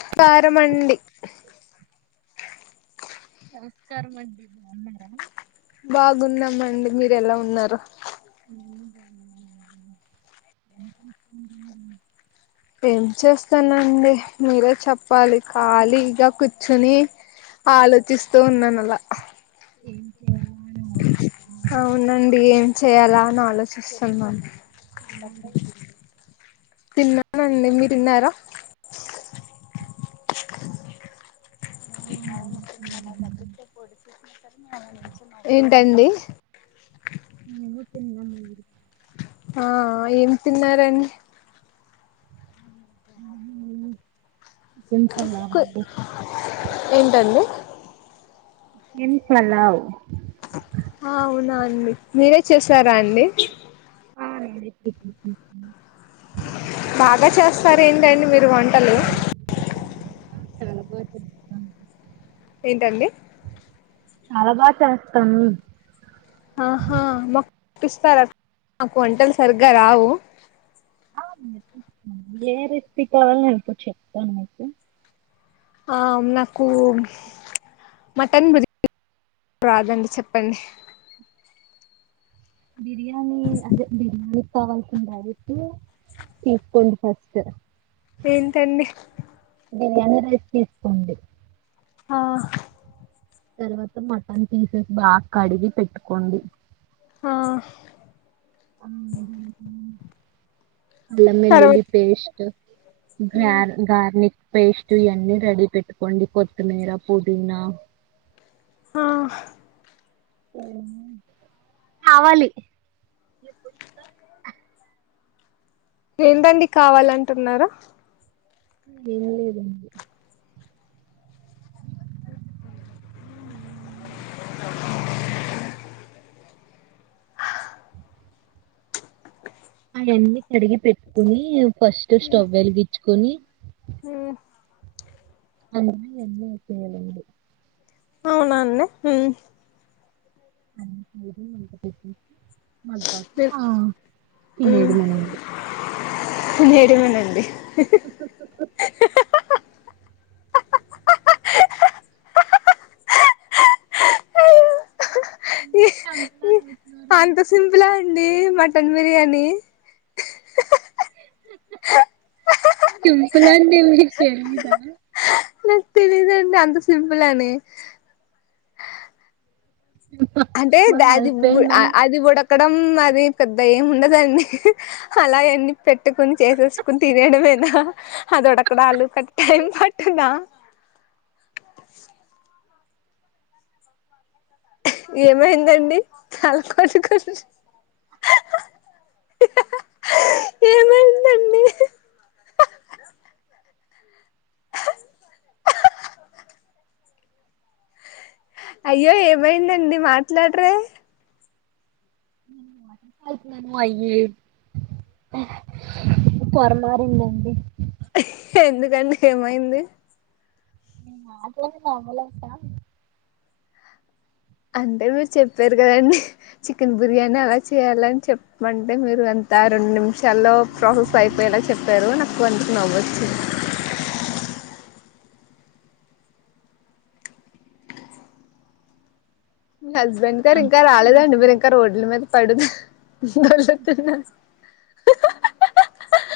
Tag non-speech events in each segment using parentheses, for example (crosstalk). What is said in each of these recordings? స్కారమండి. నమస్కారం అండి బాగున్నారా బాగున్నామండి మీరు ఎలా ఉన్నారు. (unintelligible) ఏం చేస్తానండి మీరే చెప్పాలి కాలిగా కూర్చుని ఆలోచిస్తూ ఉన్నానలా ఏం చేయాల అవునండి ఏం చేయాలా అని ఆలోచిస్తున్నాను. తిన్నారా (unintelligible) తిన్నానండి మీరుతిన్నారా అవునండి తిన్నాను. ఏంటండి నేను తిన్నాను. ఆ ఏం తిన్నారండి. నేనూ చికెన్ పలావండి ఏంటండి చికెన్ పలావ్ ఆ అవునా అండి మీరే చేసారా అండి. ఆ నేనే చేసానండి. బాగా చేస్తారెంటండి మీరు వంట (unintelligible) ఏంటండి. చాలా బాగా చేస్తాను. ఆహా బా పిస్తార నాకు వంటలు సరిగ్గా రావు ఆ నేర్పిస్తానండి. ఏ రెసిపీ కావాలి నీతో చెప్తాను మీకు ఆ నాకు మటన్ బిర్యానీ రాదండి చెప్పండి. బిర్యానీ అదే బిర్యానీ కావాల్సిన (unintelligible) తీసుకోండి ఫస్ట్ స్ ఏంటండి. బిర్యానీ రైస్ తీసుకోండి. ఆ తర్వాత మటన్ తీసేసి బాగ్కడిగి పెట్టుకోండి. ఆ అల్లం వెల్లుల్లి పేస్ట్ అల్లం తర్వాత వేల్లుల్లి పేస్ట్ గ్రా గార్నిక్ పేస్ట్ ఇవన్నీ రెడి పెట్టుకోండి. కొత్తిమీర పుదీనా హా హ్హ్ కావాలి ఏంటండి కావాలంటున్నారు వెళ్లుదమ్ మ్మ్ హ్హ్ అవన్నీ కడిగి పెట్టుకుని ఫస్ట్ స్టవ్ వెలిగించు కొని మ్మ్ హ్ మ్మ్ హు అవునండి (inaudible) పది దాక ఆ లేదు లేదు అన్నట్టు నేరమేనండి ఎందుకు అంటారు అంత సింపులా అండి మటన్ బిర్యానీ సింపులండి మీకు కదా నాకు తెలియడండి అంత సింపులని అంటే మా ద అది కూడా హస్బెండ్ ఆ అది కూడా ఉడకడం అది పెద్ద ఏం ఉండదండి హ్ హ్ అలా అని పెట్టుకుని చేసేసుకుని తినేయడమేనా అది ఉడకాడానికి టైం పట్టిందా ఏమైందండి తల కోట్టుకుంటున్నావ్ హ హ్హ్ హా హా హ్ ఏమైందండి అయ్యో ఏమైందండి మాట్లాడరే మ్మ్ అయ్యో పొర మారిందండి ఎందుకండి ఏమైంది నీ మాటలకి నవ్వలేక అంటే మీరు చెప్పారు కదండి చికెన్ బిర్యానీ అలా చేయ్యాలని చెప్పంటే మీరు అంత రెండు నిమిషాల్లో ప్రాసెస్ అయిపోయేలా చెప్పారు నాకు అందుకు నవ్వొచ్చింది మీ హస్బెండ్ గారు ఇంకా అంతేనండి రాలేదండి మీరు ఇంకా రోడ్ల మీద పడి ఉన్నారు జువెల్ దత్తన్నెస్ హా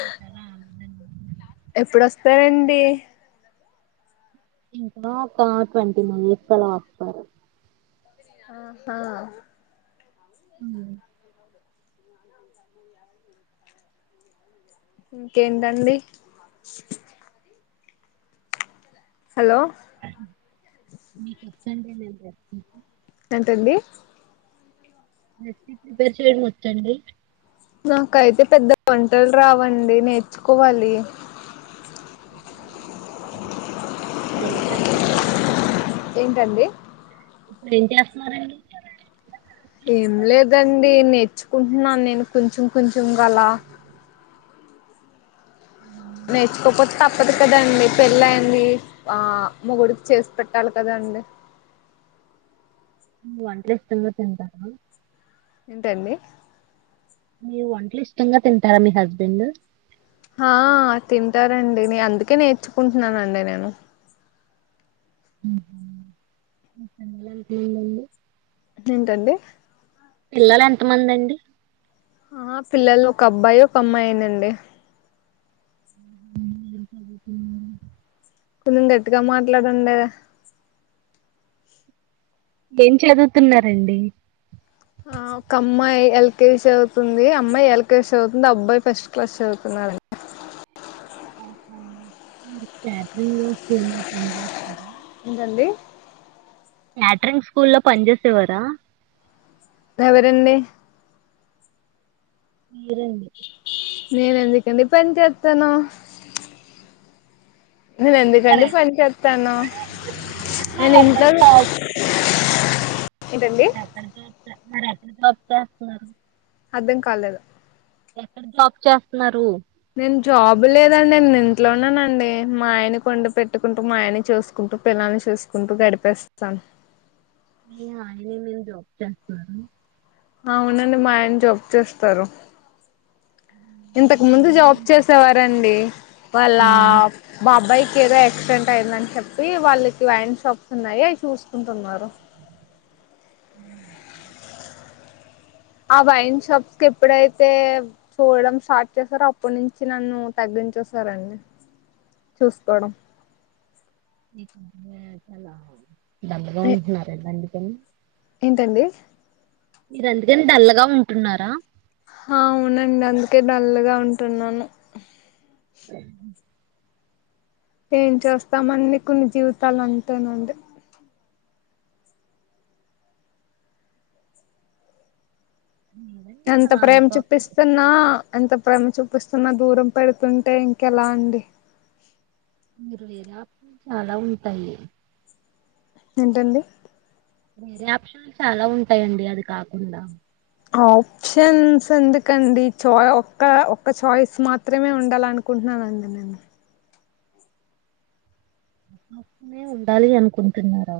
ఇంకా రాలేదండి ఎప్పుడోస్తాడండి ఇంకా ఒక ట్వంటీ మినిట్స్ లో అలా వస్తారు ఆహా మ్మ్ ఇంకేందండి హలో సండే లేదా రెస్ట్ మీకు ఏంటండీ రెస్పీ ప్రిపేర్ చేయడం వొచ్చా అండి నాకైతే పెద్ద వంటల్ రావండి నేర్చుకోవాలి అప్పుడు ఎం చేస్తారండి ఏంటండి ఇప్పుడు ఏం చేస్తున్నారండి ఏం లేదండి నేర్చుకుంటున్నాను నేను కొంచెం కొంచెం గలా ఉ నేర్చుకోపోత్ తప్పదు కదండి పెళ్ళి అయింది ఆ మొగుడికి చేసి పెట్టాలి కదండి నువు వంటజేస్తెనే తింటారా ఎంటండి మీ వంటలు ఇష్టంగా తింటారా మీ హస్బెండ్ ఆ తింటారండి నే అందుకే నేర్చుకుంటున్నానండి నేను ఉహు ఒక వేళ అది ఫేలయి ఇంటండి పిల్లలెంత మందండి ఆ పిల్లలు ఒక అబ్బాయి ఒక అమ్మాయేనండి ఉహు ఏం చదువుతున్నారు కొంచెం గట్టిగా మాట్లాడండె ఏం చదువుతున్నారండి ఆ ఒక అమ్మాయి ఎల్కేజీ చదువుతుంది అమ్మాయి ఎల్కేజీ చదువుతుంది అబ్బాయి ఫస్ట్ క్లాస్ చదువుతున్నాడు ఆహ మీరు క్యాటరింగ్ స్కూల్లో పని చేస్తారా ఏంటండి క్యాట్రింగ్ స్కూల్లో పని చేేసేవారా ఎవరండి మీరండి (unintelligible) నేను ఎందుకండి మరి పని చెస్తాను మరి నేను ఎక్కడ ఇంట్లో జాబ్ ఏంటండి (inaudible) (unintelligible) అర్థం కాలేదు ఎక్కడ జాబ్ చేస్తున్నారు నేను జాబ్ లేదండి నేను ఇంట్లోనేనండీ మా ఆయని వండి పెట్టుకుంటూ మా ఆయని చూసుకుంటూ పిల్లల్ని చూసుకుంటూ గడిపేస్తాను మీ ఆయనే జాబ్ చేస్తున్నారు అవునండి మా ఆయన జబ్ చేస్తారు ఇంతకు ముందు జాబ్ చేసేవారండి వాళ్ళ ఆ బాబాయి ఏదో యాక్సిడెంట్ అయిందని చెప్పి వాళ్ళకి వైన్ షాప్స్ ఉన్నాయి అవి చూసుకుంటున్నారు (inaudible) ఆ వైన్ షాప్స్ కి ఎప్పుడైతే చూడడం స్టార్ట్ చేస్తారో అప్పటి నుంచి నన్ను తగ్గించేసారండి చూసుకోవడం (inaudible) దండగా ఉంటున్నారు దండి (inaudible) ఏంటండి మీరుందుకని డల్లగా ఉంటున్నారా అవునండి అందుకే డల్లుగా ఉంటున్నాను (inaudible) ఏం చేస్తాం అండి కొన్ని జీవితాలు అంతేనండి లేదండి ఎంత అలా ప్రేమ అనుకోకండి చూపిస్తున్నా ఎంత ప్రేమ చూపిస్తున్న దూరం పెడుతుంటే ఇంకెలా అండి నిర్వేద చాలా ఉంటాయి ఏంటండి వేరే ఆప్షన్లు చాలా ఉంటాయండి అది కాకుండా ఆప్షన్స్ ఎందుకండి చ ఒక్క ఒక్క చాయిస్ మాత్రమే ఉండాల అనుకుంటున్నానండి నేను నే ఉండాలి అనుకుంటున్నారా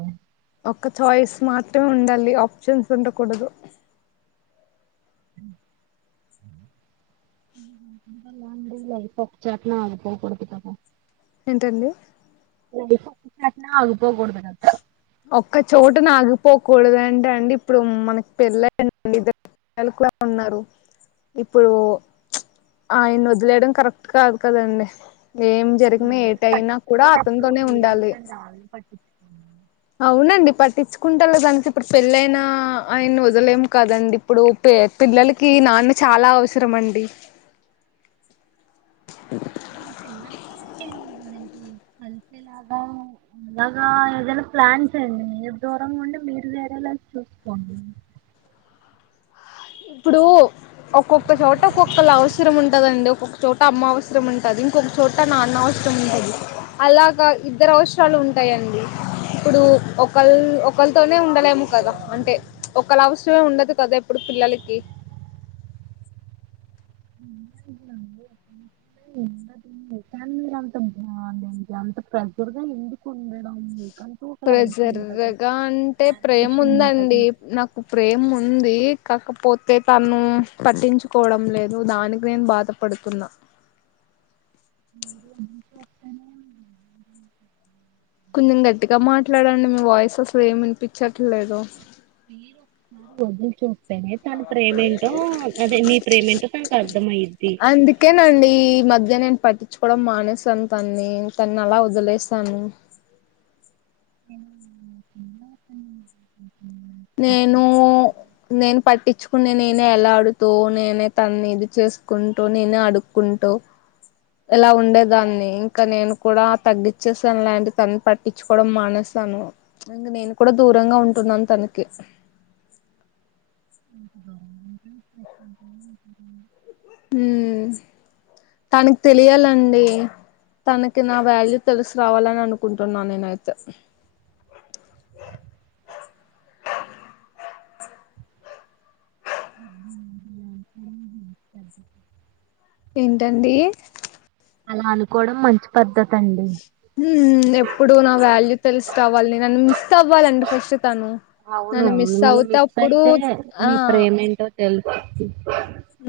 ఒక్క చాయిస్ మాత్రమే ఉండాలి ఆప్షన్స్ ఉండకూడదు (unintelligible) లైఫ్ ఆఫ్ (unintelligible) అనుకోకూడదు కదా ఏంటండి (inaudible) కదా ఒక్క చోటనే ఆగిపో కూడదు అంటే అండి ఇప్పుడు మనకి పెళ్ళయి (inaudible) ఇద్దరు (inaudible) పిల్లలు కూడా ఉన్నారు ఇప్పుడు ఆయన వదిలేయడం కరెక్ట్ కాదు కదండి ఏం జరిగినా మిమ్మల్ని ఏటయినా కూడా పట్టించుకోనప్పుడు అతనితోనే ఉండాలి మీరెందుకండి వాళ్ళని పట్టించుకోండి అవునండి పట్టించుకుంటలేదంటే ఇప్పుడు పెళ్ళైనా ఆయన్నీ వదలేం కదండి ఇప్పుడు పే పిల్లలకి నాన్న చాలా అవసరం అండి పిల్లలకి మన కలిసేలాగా అలాగా ఏదైనా ప్లాన్ చెయ్యండి మీరు దూరంగా ఉండి మీరు లేరేలాసి చూసుకోండి ఇప్పుడు ఒక్కొక్క చోట ఒక్కొక్కళ అవసరం ఉంటదండి ఒక్కొక్క చోట అమ్మ అవసరం ఉంటది ఇంకొక చోట నాన్న అవసరం ఉంటది అలాగా ఇద్దరు అవసరాలు ఉంటాయండి ఇప్పుడు ఒకళ ఒకళతోనే ఉండలేము కదా అంటే ఒకళ్ళ అవసరమే ఉండదు కదా ఇప్పుడు పిల్లల కి (unintelligible) ఫ్యామిలీ లో అంత బాగుందండి అంత దగ్గరగా ఎందుకు ఉండడం మీకంటూ ఒక లైఫ్ ప్రేస్సరు ఉంటుంది గా అంటే ప్రేమ టాబ్లేషన్ ఉంటది ఉందండి నాకు ప్రేమ ఉంది కాక పోతే తను పట్టించుకోవడం లేదు దానికి నేను బాధపడుతున్నా (inaudible) వస్తనే కొంచెం గట్టిగా మాట్లాడండి మీ వాయిస్ అసలు ఏమి వినిపించట్లేదు. వదులు చో పెనే తన ప్రేమేంటో అది నీ ప్రేమేంటో తనకు అర్థం అయ్యిద్ది అందుకేనండి ఈ మధ్య నేను పట్టించుకోవడం మానేసాను తన్ని, తన్ని అలా వదిలేసాను. నేను, నేనే పట్టించుకునే నేనే ఎలా అడు తో నేనే తన్ని ఇది చేసుకుంటూ నేనే అడుక్కుంటూ ఇలా ఉండేదాన్ని. ఇంకా నేను కూడా తగ్గచ్చేస్తాను లాంటి, తన్ పట్టించుకోవడం మానేస్తాను ఇంక నేను కూడా దూరంగా ఉంటున్నాను తను. కె (inaudible) హ్మ్మ్ తనకి తెలియాలండి తనకి, నా వాల్యూ తెలుసు రావాలని అనుకుంటున్నా నేనైతే. (inaudible) ఏంటండి అలా అనుకోవడం మంచి పద్ధతి అండి. హ్మ్ ఎప్పుడు నా వాల్యూ తెలిసిరావలి, నన్ను మిస్ అవ్వాలండి ఫస్ట్ తను. అవును నన్ను మిస్ మిమ్మల్ని అవుతే మిస్ అప్పుడు అయితే ఆ మీ ప్రేమేంటో తెలుస్తుంది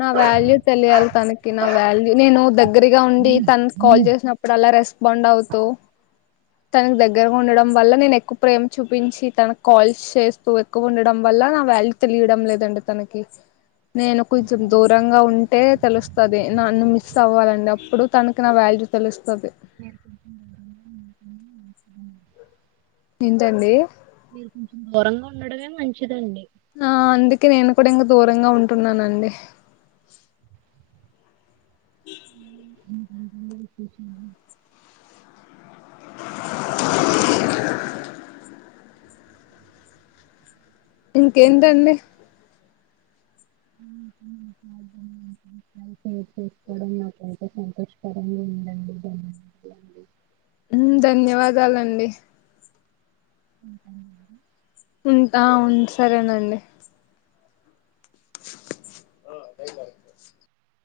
నా వాల్యూ తెలియాలి తనకి, నా వాల్యూ నేను దగ్గరగా ఉండి తన కాల్ చేసినప్పుడు అల్లా రెస్. బౌండవ్ తనకి దగ్గరగా ఉండడం వల్ల నేను ఎక్కువ ప్రేమ చూపించి తనకు కాల్స్ చేస్తూ ఎక్కువ ఉండడం వల్ల నా వాల్యూ తెలియడం లేదండి తనకి. నేను కొంచెం దూరంగా ఉంటే తెలుస్తది. నన్ను మిస్ అవ్వాలండి అప్పుడు తనకి నా వాల్యూ తెలుస్తది. (inaudible) ఏంటండీ మీరు కొంచెం దూరంగా ఉండడమే మంచిదండి. ఆ నేను కూడా ఇంకా దూరంగా ఉంటున్నానండి. ఉ (inaudible) అ (inaudible) ఇంకేంటండి షేర్ చేసుకోవడం నాకైతే సంతోషకరంగా ఉందండి. ధన్యవాదాలు ధన్యవాదాలండి. ఉంటానండి (inaudible) ఉంటా ఆ సరేనండి ఆ యి కా (inaudible)